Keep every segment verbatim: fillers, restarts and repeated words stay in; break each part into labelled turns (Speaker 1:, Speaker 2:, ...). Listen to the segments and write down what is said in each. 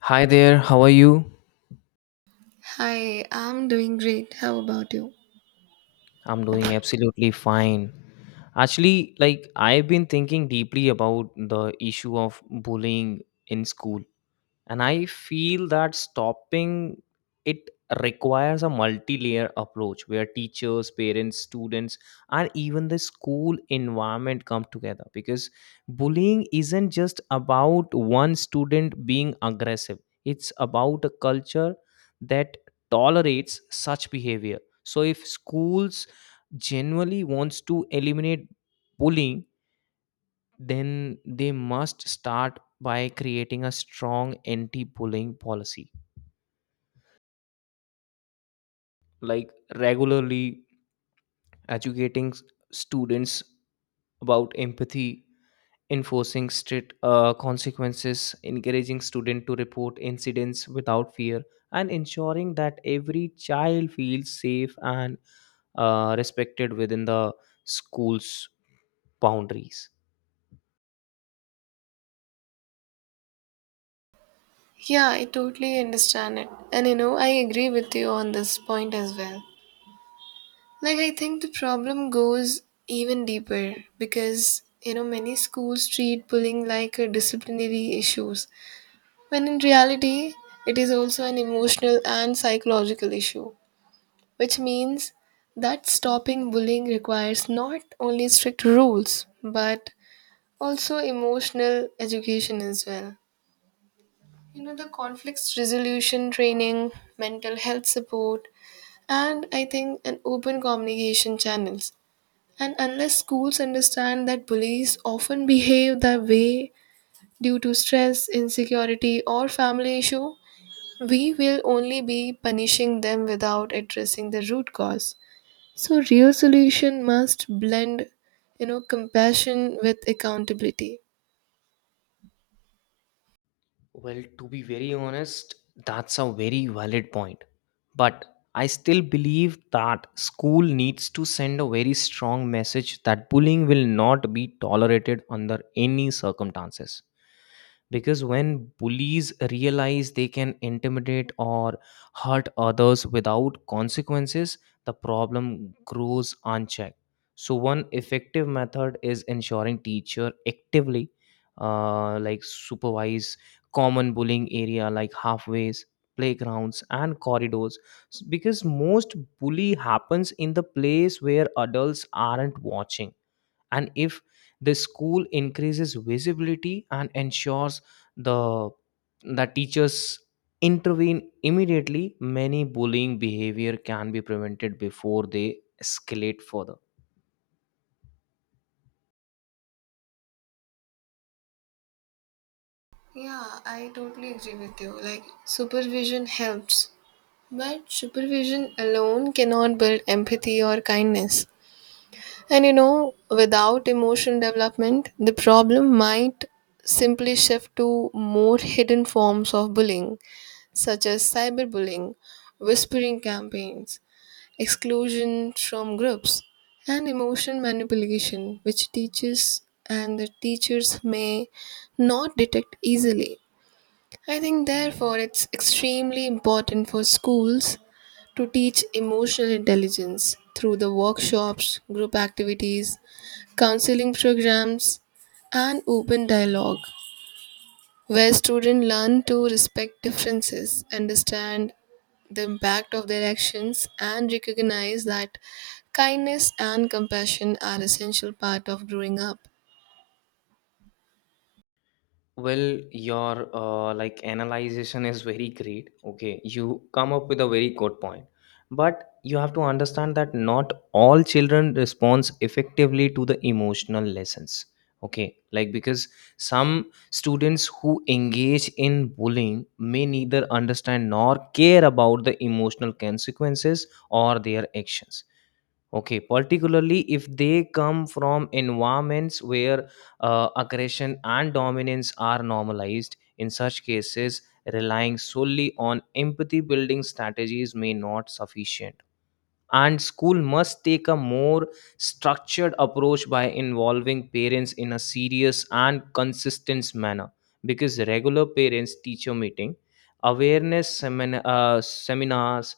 Speaker 1: Hi there, how are you?
Speaker 2: Hi, I'm doing great. How about you?
Speaker 1: I'm doing absolutely fine. Actually, like I've been thinking deeply about the issue of bullying in school, and I feel that stopping it requires a multi-layer approach where teachers, parents, students and even the school environment come together, because bullying isn't just about one student being aggressive, it's about a culture that tolerates such behavior. So if schools genuinely wants to eliminate bullying, then they must start by creating a strong anti bullying policy, like regularly educating s- students about empathy, enforcing strict uh, consequences, encouraging student to report incidents without fear, and ensuring that every child feels safe and uh, respected within the school's boundaries.
Speaker 2: Yeah, I totally understand it. And you know, I agree with you on this point as well. Like, I think the problem goes even deeper because, you know, many schools treat bullying like a disciplinary issues, when in reality, it is also an emotional and psychological issue, which means that stopping bullying requires not only strict rules, but also emotional education as well. You know, the conflicts resolution training, mental health support, and I think an open communication channels. And unless schools understand that bullies often behave that way due to stress, insecurity, or family issue, we will only be punishing them without addressing the root cause. So real solution must blend, you know, compassion with accountability.
Speaker 1: Well, to be very honest, that's a very valid point. But I still believe that school needs to send a very strong message that bullying will not be tolerated under any circumstances, because when bullies realize they can intimidate or hurt others without consequences, the problem grows unchecked. So one effective method is ensuring teacher actively uh, like supervise common bullying area like halfways, playgrounds and corridors, S- because most bully happens in the place where adults aren't watching. And if the school increases visibility and ensures the that teachers intervene immediately, many bullying behavior can be prevented before they escalate further.
Speaker 2: Yeah, I totally agree with you. Like, supervision helps, but supervision alone cannot build empathy or kindness. And you know, without emotional development, the problem might simply shift to more hidden forms of bullying, such as cyberbullying, whispering campaigns, exclusion from groups, and emotion manipulation, which teachers and the teachers may not detect easily. I think, therefore, it's extremely important for schools to teach emotional intelligence through the workshops, group activities, counseling programs, and open dialogue, where students learn to respect differences, understand the impact of their actions, and recognize that kindness and compassion are essential part of growing up.
Speaker 1: Well, your uh, like analyzation is very great. Okay, you come up with a very good point, but you have to understand that not all children responds effectively to the emotional lessons. Okay, like because some students who engage in bullying may neither understand nor care about the emotional consequences or their actions. Okay, particularly if they come from environments where uh, aggression and dominance are normalized, in such cases, relying solely on empathy building strategies may not sufficient, and school must take a more structured approach by involving parents in a serious and consistent manner, because regular parents teacher meeting, awareness semin- uh, seminars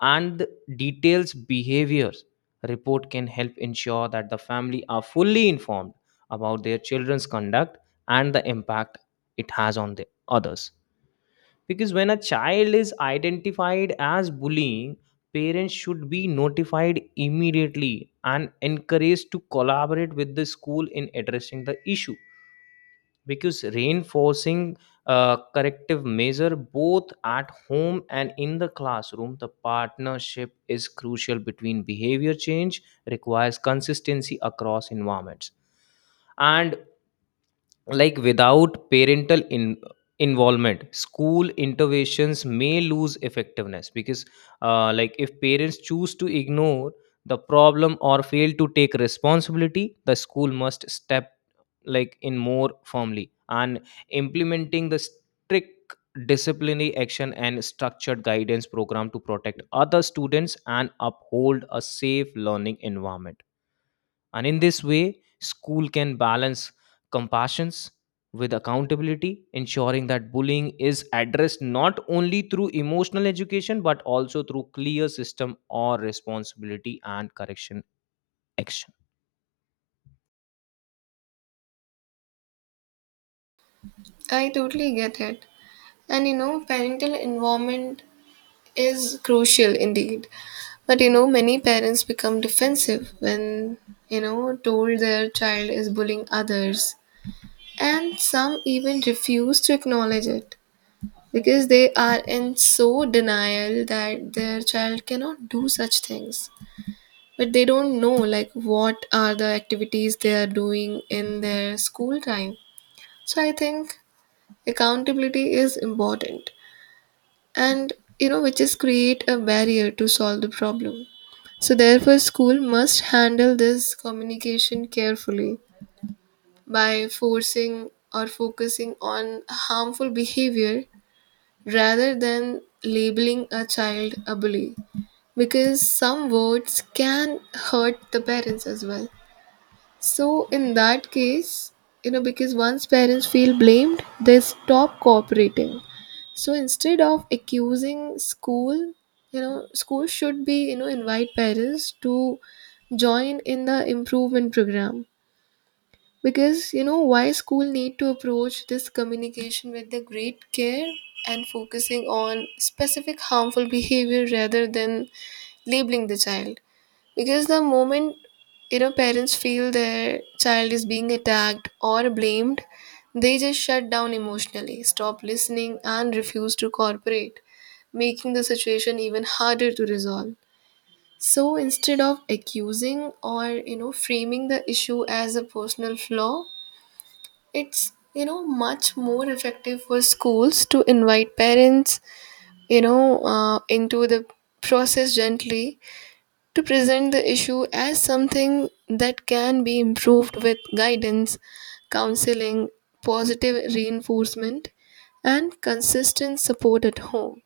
Speaker 1: and details behaviors report can help ensure that the family are fully informed about their children's conduct and the impact it has on the others. Because when a child is identified as bullying, parents should be notified immediately and encouraged to collaborate with the school in addressing the issue, because reinforcing uh, corrective measure both at home and in the classroom, the partnership is crucial between behavior change requires consistency across environments. And like without parental in, involvement, school interventions may lose effectiveness, because uh, like if parents choose to ignore the problem or fail to take responsibility, the school must step like in more firmly and implementing the strict disciplinary action and structured guidance program to protect other students and uphold a safe learning environment. And in this way, school can balance compassions with accountability, ensuring that bullying is addressed not only through emotional education but also through clear system or responsibility and correction action.
Speaker 2: I totally get it. And you know, parental involvement is crucial indeed, but you know, many parents become defensive when, you know, told their child is bullying others, and some even refuse to acknowledge it because they are in so denial that their child cannot do such things. But they don't know like what are the activities they are doing in their school time. So I think accountability is important, and you know, which is create a barrier to solve the problem. So therefore school must handle this communication carefully by forcing or focusing on harmful behavior rather than labeling a child a bully, because some words can hurt the parents as well. So in that case, you know, because once parents feel blamed, they stop cooperating. So instead of accusing school, you know, school should be, you know, invite parents to join in the improvement program. Because you know why school need to approach this communication with the great care and focusing on specific harmful behavior rather than labeling the child, because the moment, you know, parents feel their child is being attacked or blamed, they just shut down emotionally, stop listening, and refuse to cooperate, making the situation even harder to resolve. So instead of accusing or, you know, framing the issue as a personal flaw, it's, you know, much more effective for schools to invite parents, you know, uh, into the process gently, to present the issue as something that can be improved with guidance, counseling, positive reinforcement, and consistent support at home.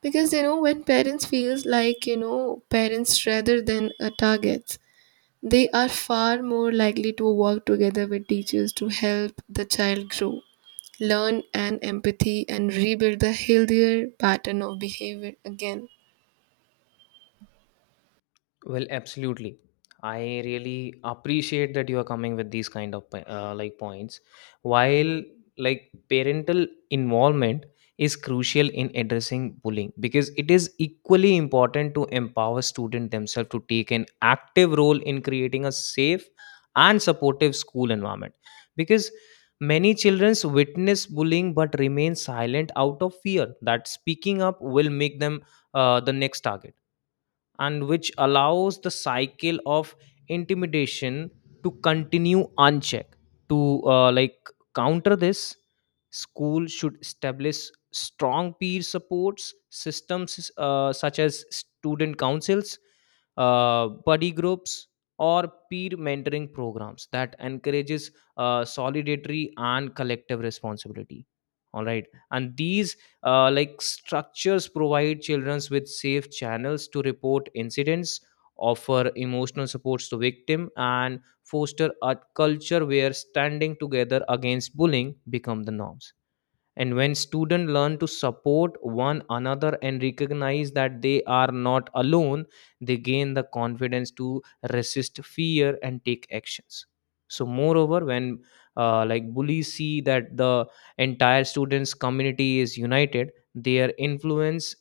Speaker 2: Because you know, when parents feels like, you know, parents rather than a targets, they are far more likely to work together with teachers to help the child grow, learn, and empathy, and rebuild the healthier pattern of behavior again.
Speaker 1: Well, absolutely. I really appreciate that you are coming with these kind of po- uh, like points. While like parental involvement is crucial in addressing bullying, because it is equally important to empower students themselves to take an active role in creating a safe and supportive school environment, because many children witness bullying but remain silent out of fear that speaking up will make them uh, the next target, and which allows the cycle of intimidation to continue unchecked. To uh, like counter this, school should establish strong peer supports systems, uh, such as student councils, uh, buddy groups or peer mentoring programs that encourages uh, solidarity and collective responsibility. All right. And these uh, like structures provide children with safe channels to report incidents, offer emotional supports to victim and foster a culture where standing together against bullying become the norms. And when students learn to support one another and recognize that they are not alone, they gain the confidence to resist fear and take actions. So moreover, when uh, like bullies see that the entire students community is united, their influence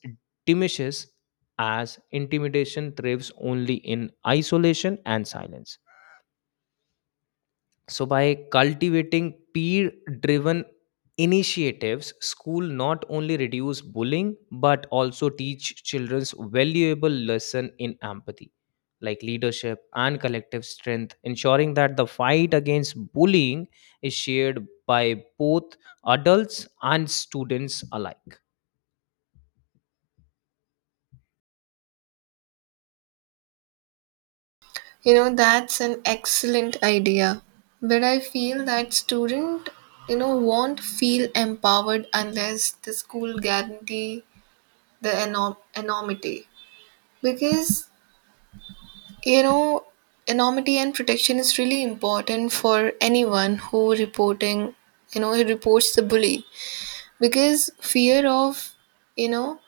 Speaker 1: diminishes, as intimidation thrives only in isolation and silence. So, by cultivating peer driven initiatives, school not only reduce bullying but also teach children's valuable lesson in empathy, like leadership and collective strength, ensuring that the fight against bullying is shared by both adults and students alike.
Speaker 2: You know, that's an excellent idea. But I feel that student, you know, won't feel empowered unless the school guarantee the anom- anonymity. Because, you know, anonymity and protection is really important for anyone who reporting, you know, who reports the bully. Because fear of, you know,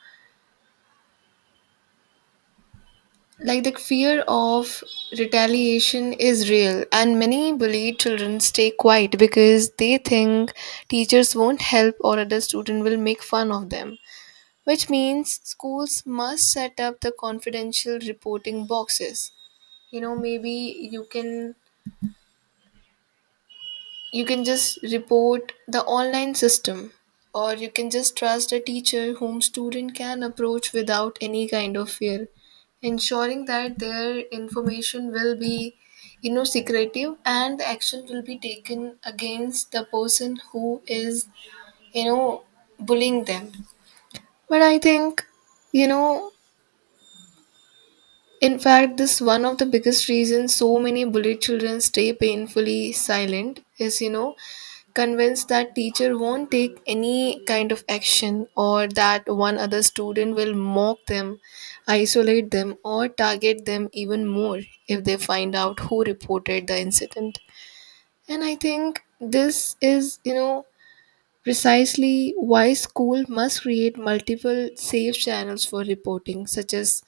Speaker 2: like the fear of retaliation is real, and many bullied children stay quiet because they think teachers won't help or other student will make fun of them, which means schools must set up the confidential reporting boxes. You know, maybe you can, you can just report the online system, or you can just trust a teacher whom student can approach without any kind of fear, ensuring that their information will be, you know, secretive, and the action will be taken against the person who is, you know, bullying them. But I think, you know, in fact, this one of the biggest reasons so many bullied children stay painfully silent is, you know, convinced that teacher won't take any kind of action or that one other student will mock them, isolate them, or target them even more if they find out who reported the incident. And I think this is, you know, precisely why school must create multiple safe channels for reporting, such as,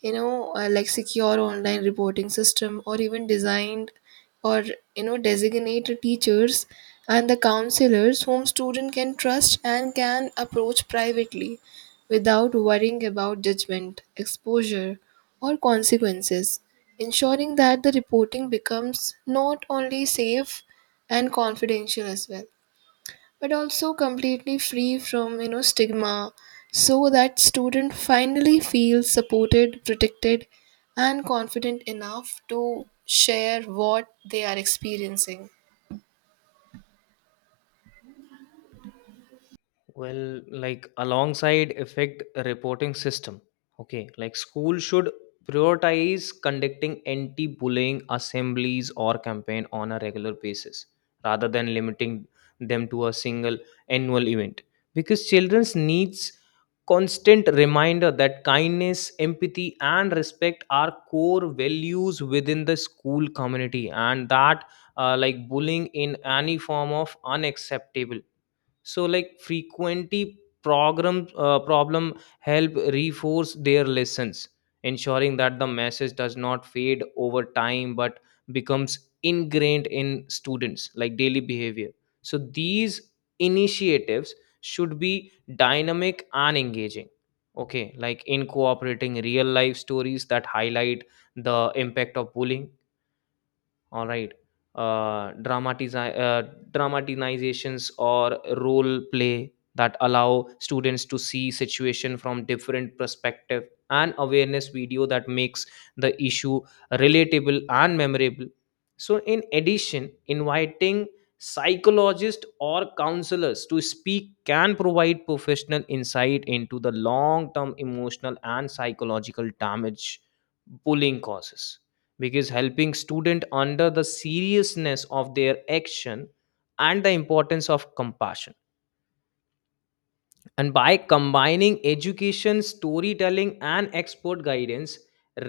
Speaker 2: you know, uh, like secure online reporting system, or even designed, or, you know, designated teachers and the counselors whom student can trust and can approach privately without worrying about judgment, exposure, or consequences, ensuring that the reporting becomes not only safe and confidential as well, but also completely free from, you know, stigma, so that student finally feels supported, protected, and confident enough to share what they are experiencing.
Speaker 1: Well, like alongside effect reporting system. Okay, like school should prioritize conducting anti-bullying assemblies or campaign on a regular basis rather than limiting them to a single annual event, because children's needs constant reminder that kindness, empathy and respect are core values within the school community, and that uh, like bullying in any form of unacceptable. So like frequently program uh, problem help reinforce their lessons, ensuring that the message does not fade over time but becomes ingrained in students like daily behavior. So these initiatives should be dynamic and engaging. Okay, like incorporating real life stories that highlight the impact of bullying. All right. uh, dramatizi- uh, Dramatizations or role play that allow students to see situation from different perspective, and awareness video that makes the issue relatable and memorable. So in addition, inviting psychologists or counselors to speak can provide professional insight into the long term emotional and psychological damage bullying causes, because helping student under the seriousness of their action and the importance of compassion. And by combining education, storytelling and expert guidance,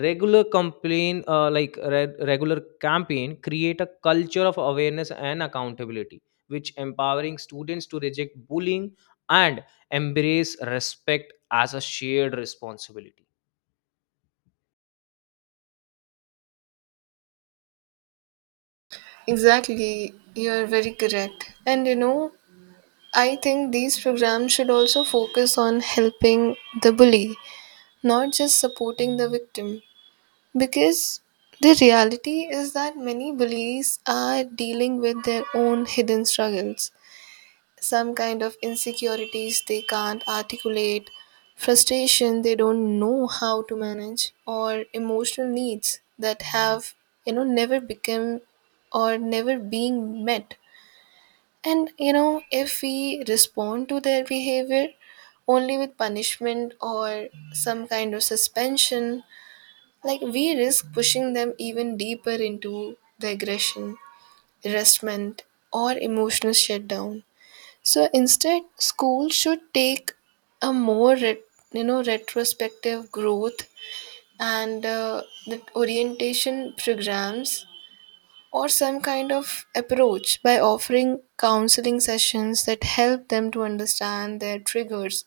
Speaker 1: regular complain uh, like re- regular campaign create a culture of awareness and accountability, which empowering students to reject bullying and embrace respect as a shared responsibility.
Speaker 2: Exactly, you're very correct. And you know, I think these programs should also focus on helping the bully, not just supporting the victim, because the reality is that many bullies are dealing with their own hidden struggles, some kind of insecurities they can't articulate, frustration they don't know how to manage, or emotional needs that have, you know, never become or never being met. And, you know, if we respond to their behavior only with punishment or some kind of suspension, like we risk pushing them even deeper into the aggression, resentment, or emotional shutdown. So instead, school should take a more ret- you know, retrospective growth and uh, the orientation programs, or some kind of approach by offering counseling sessions that help them to understand their triggers,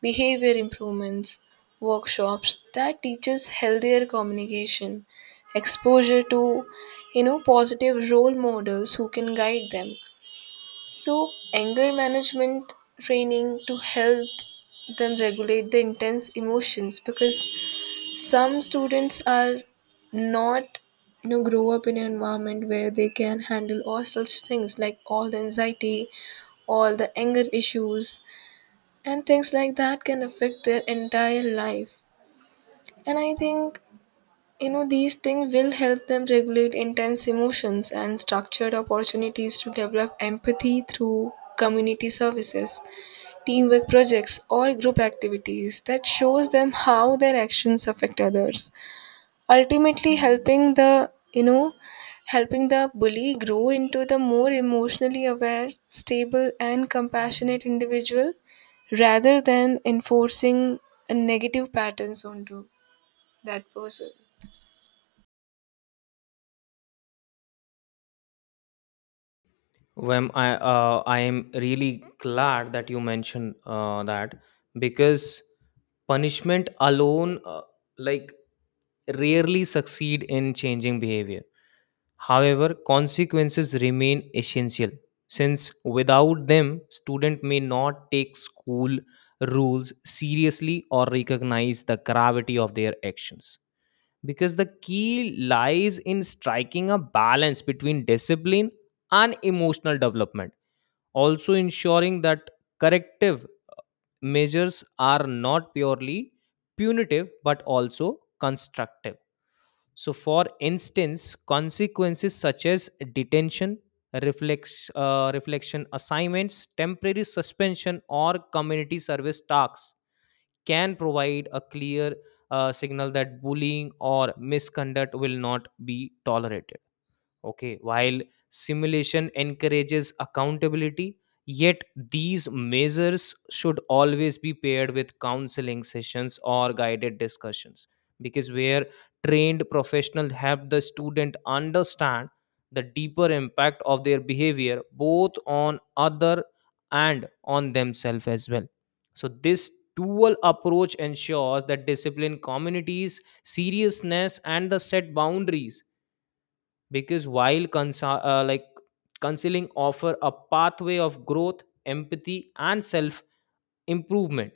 Speaker 2: behavior improvements, workshops that teaches healthier communication, exposure to, you know, positive role models who can guide them, so, anger management training to help them regulate the intense emotions, because some students are not, you know, grow up in an environment where they can handle all such things, like all the anxiety, all the anger issues, and things like that can affect their entire life. And I think, you know, these things will help them regulate intense emotions and structured opportunities to develop empathy through community services, teamwork projects, or group activities that shows them how their actions affect others, ultimately helping the, you know, helping the bully grow into the more emotionally aware, stable, and compassionate individual rather than enforcing a negative patterns onto that person.
Speaker 1: Well, I uh, I am really glad that you mentioned uh, that, because punishment alone uh, like rarely succeed in changing behavior. However, consequences remain essential since without them, student may not take school rules seriously or recognize the gravity of their actions. Because the key lies in striking a balance between discipline and emotional development, also ensuring that corrective measures are not purely punitive but also constructive. So, for instance, consequences such as detention, reflex, uh, reflection assignments, temporary suspension, or community service tasks can provide a clear uh, signal that bullying or misconduct will not be tolerated. Okay, while simulation encourages accountability, yet these measures should always be paired with counseling sessions or guided discussions, because where trained professionals help the student understand the deeper impact of their behavior both on other and on themselves as well. So this dual approach ensures that discipline communities seriousness and the set boundaries, because while consa- uh, like counseling offer a pathway of growth, empathy and self improvement.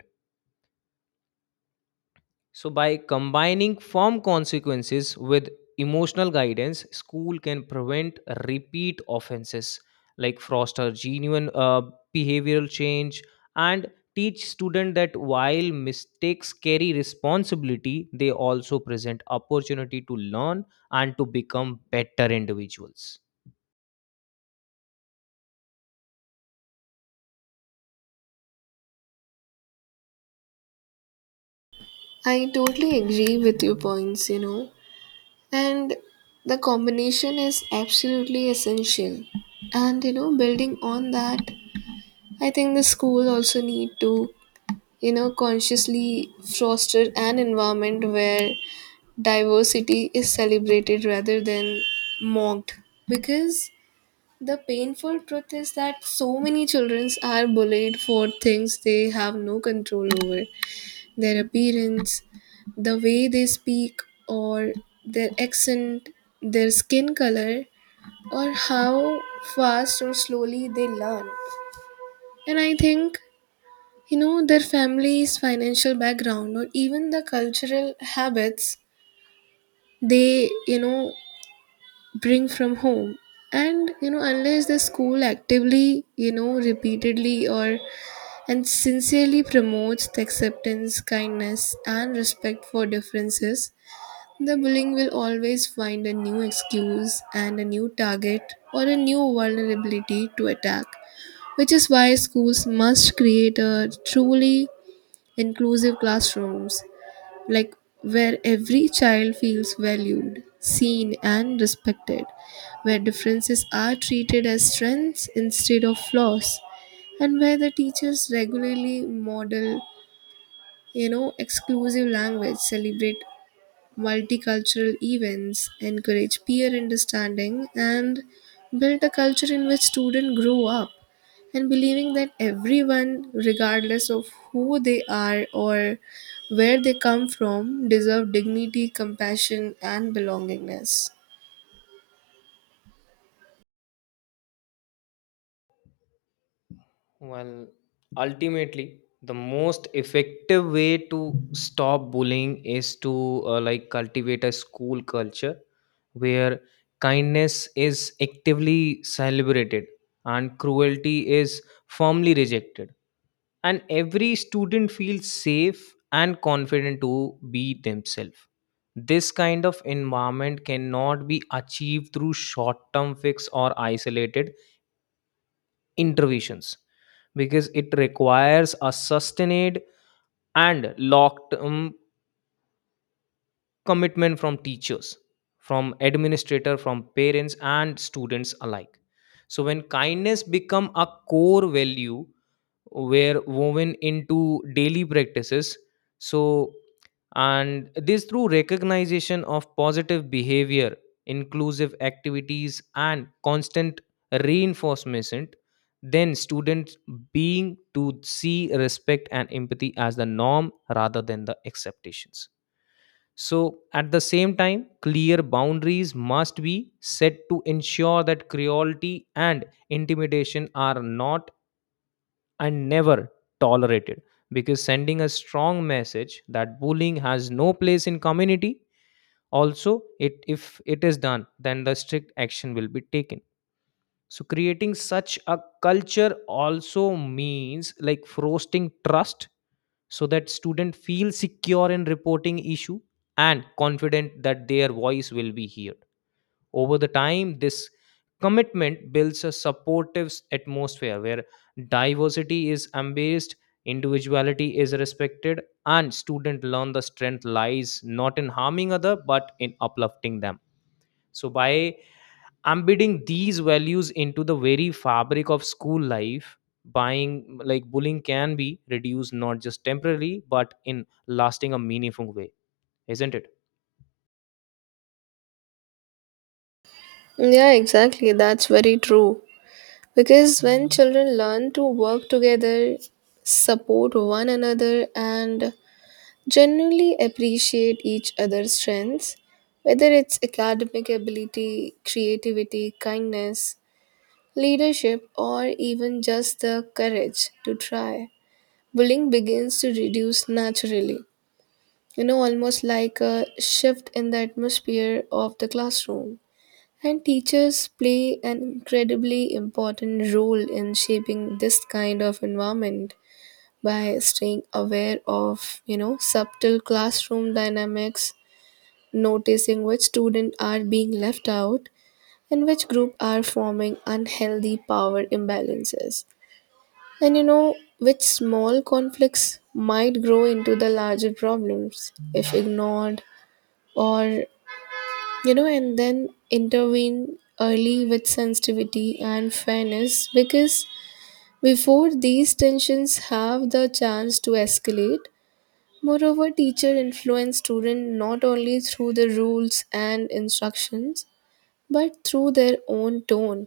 Speaker 1: So by combining firm consequences with emotional guidance, school can prevent repeat offenses, like foster genuine uh, behavioral change, and teach student that while mistakes carry responsibility, they also present opportunity to learn and to become better individuals.
Speaker 2: I totally agree with your points, you know, and the combination is absolutely essential. And you know, building on that, I think the school also need to, you know, consciously foster an environment where diversity is celebrated rather than mocked. Because the painful truth is that so many children are bullied for things they have no control over: their appearance, the way they speak, or their accent, their skin color, or how fast or slowly they learn. And I think, you know, their family's financial background or even the cultural habits they, you know, bring from home. And you know, unless the school actively, you know, repeatedly, or and sincerely promotes the acceptance, kindness, and respect for differences, the bullying will always find a new excuse and a new target, or a new vulnerability to attack, which is why schools must create a truly inclusive classrooms, like where every child feels valued, seen, and respected, where differences are treated as strengths instead of flaws, and where the teachers regularly model, you know, exclusive language, celebrate multicultural events, encourage peer understanding, and build a culture in which students grow up and believing that everyone, regardless of who they are or where they come from, deserve dignity, compassion, and belongingness.
Speaker 1: Well, ultimately, the most effective way to stop bullying is to uh, like cultivate a school culture where kindness is actively celebrated and cruelty is firmly rejected, and every student feels safe and confident to be themselves. This kind of environment cannot be achieved through short term fix or isolated interventions, because it requires a sustained and locked um, commitment from teachers, from administrator, from parents and students alike. So when kindness become a core value, were woven into daily practices, so and this through recognition of positive behavior, inclusive activities and constant reinforcement, then students being to see respect and empathy as the norm rather than the acceptations. So at the same time clear boundaries must be set to ensure that cruelty and intimidation are not and never tolerated, because sending a strong message that bullying has no place in community, also it if it is done then the strict action will be taken. So creating such a culture also means like fostering trust so that student feel secure in reporting issue and confident that their voice will be heard. Over the time, this commitment builds a supportive s- atmosphere where diversity is embraced, individuality is respected, and students learn the strength lies not in harming other but in uplifting them. So by embedding these values into the very fabric of school life, buying like bullying can be reduced not just temporarily but in lasting a meaningful way, isn't it?
Speaker 2: Yeah, exactly. That's very true. Because when children learn to work together, support one another, and genuinely appreciate each other's strengths, whether it's academic ability, creativity, kindness, leadership, or even just the courage to try. Bullying begins to reduce naturally, you know, almost like a shift in the atmosphere of the classroom. And teachers play an incredibly important role in shaping this kind of environment by staying aware of, you know, subtle classroom dynamics, noticing which students are being left out and which group are forming unhealthy power imbalances. And you know, which small conflicts might grow into the larger problems if ignored, or, you know, and then intervene early with sensitivity and fairness, because before these tensions have the chance to escalate, moreover, teacher influence student not only through the rules and instructions, but through their own tone,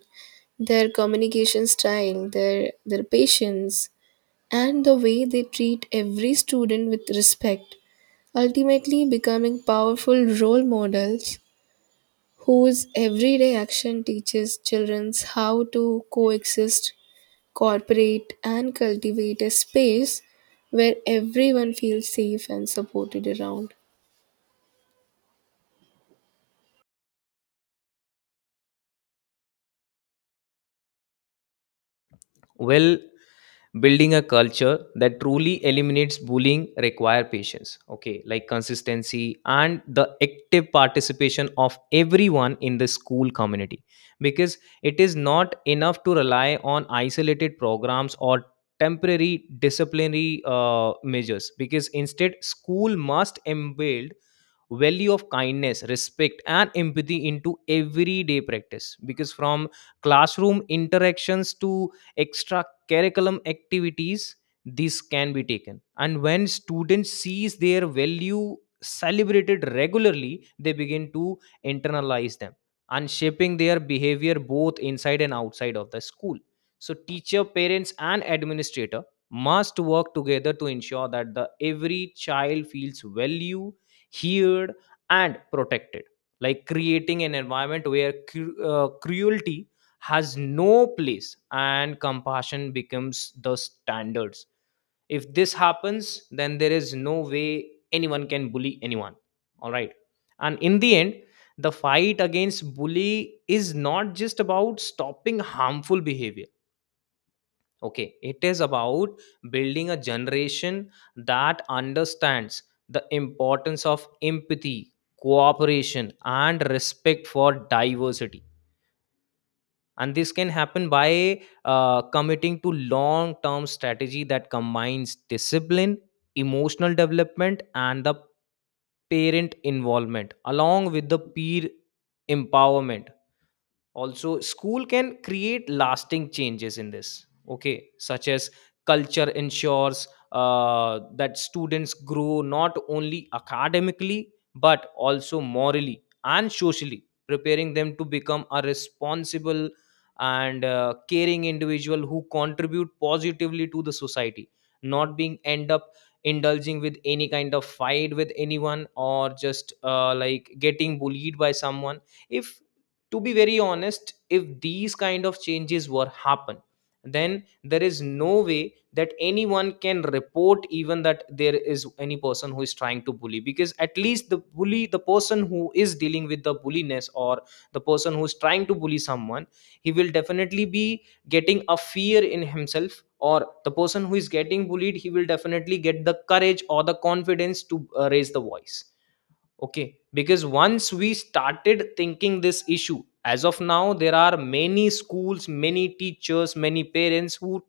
Speaker 2: their communication style, their their patience, and the way they treat every student with respect, ultimately becoming powerful role models whose everyday action teaches children how to coexist, cooperate, and cultivate a space where everyone feels safe and supported around.
Speaker 1: Well, building a culture that truly eliminates bullying require patience, okay, like consistency and the active participation of everyone in the school community, because it is not enough to rely on isolated programs or temporary disciplinary uh, measures, because instead school must embed value of kindness, respect and empathy into everyday practice, because from classroom interactions to extra curriculum activities this can be taken. And when students sees their value celebrated regularly, they begin to internalize them and shaping their behavior both inside and outside of the school. So teacher, parents and administrator must work together to ensure that the every child feels value, heard and protected, like creating an environment where cru- uh, cruelty has no place and compassion becomes the standards. If this happens, then there is no way anyone can bully anyone. All right. And in the end, the fight against bully is not just about stopping harmful behavior. Okay, it is about building a generation that understands the importance of empathy, cooperation, and respect for diversity. And this can happen by uh, committing to long term strategy that combines discipline, emotional development, and the parent involvement along with the peer empowerment. Also school can create lasting changes in this, okay, such as culture ensures uh, that students grow not only academically but also morally and socially, preparing them to become a responsible and uh, caring individual who contribute positively to the society, not being end up indulging with any kind of fight with anyone or just uh, like getting bullied by someone. If, to be very honest, if these kind of changes were happen, then there is no way that anyone can report even that there is any person who is trying to bully, because at least the bully, the person who is dealing with the bulliness or the person who is trying to bully someone, he will definitely be getting a fear in himself, or the person who is getting bullied, he will definitely get the courage or the confidence to uh, raise the voice. Okay, because once we started thinking this issue, as of now there are many schools, many teachers, many parents who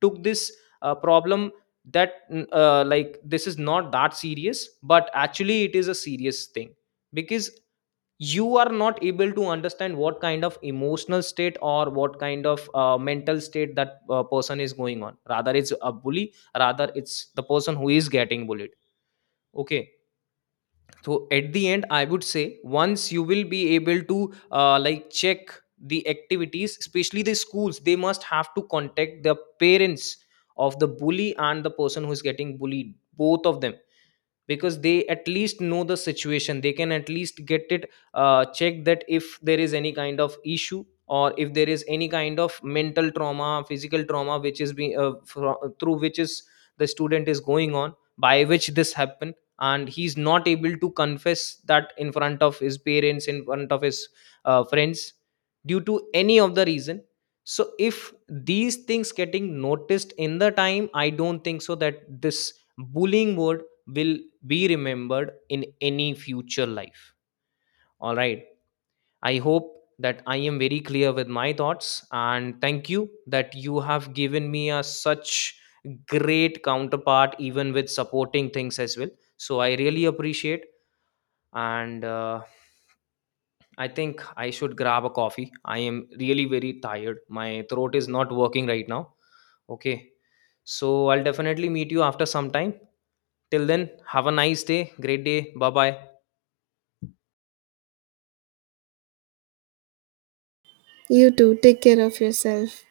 Speaker 1: took this uh, problem that mm, uh, like this is not that serious, but actually it is a serious thing, because you are not able to understand what kind of emotional state or what kind of uh, mental state that uh, person is going on, rather it's a bully, rather it's the person who is getting bullied. Okay. So at the end I would say, once you will be able to uh, like check the activities, especially the schools, they must have to contact the parents of the bully and the person who is getting bullied, both of them, because they at least know the situation, they can at least get it uh, checked that if there is any kind of issue or if there is any kind of mental trauma, physical trauma which is being uh, fro- through which is the student is going on, by which this happened and he's not able to confess that in front of his parents, in front of his uh, friends due to any of the reason. So if these things getting noticed in the time, I don't think so that this bullying word will be remembered in any future life. All right. I hope that I am very clear with my thoughts, and thank you that you have given me a such great counterpart even with supporting things as well. So I really appreciate, and uh, I think I should grab a coffee. I am really very tired. My throat is not working right now. Okay. So I'll definitely meet you after some time. Till then, have a nice day. Great day. Bye bye.
Speaker 2: You too, take care of yourself.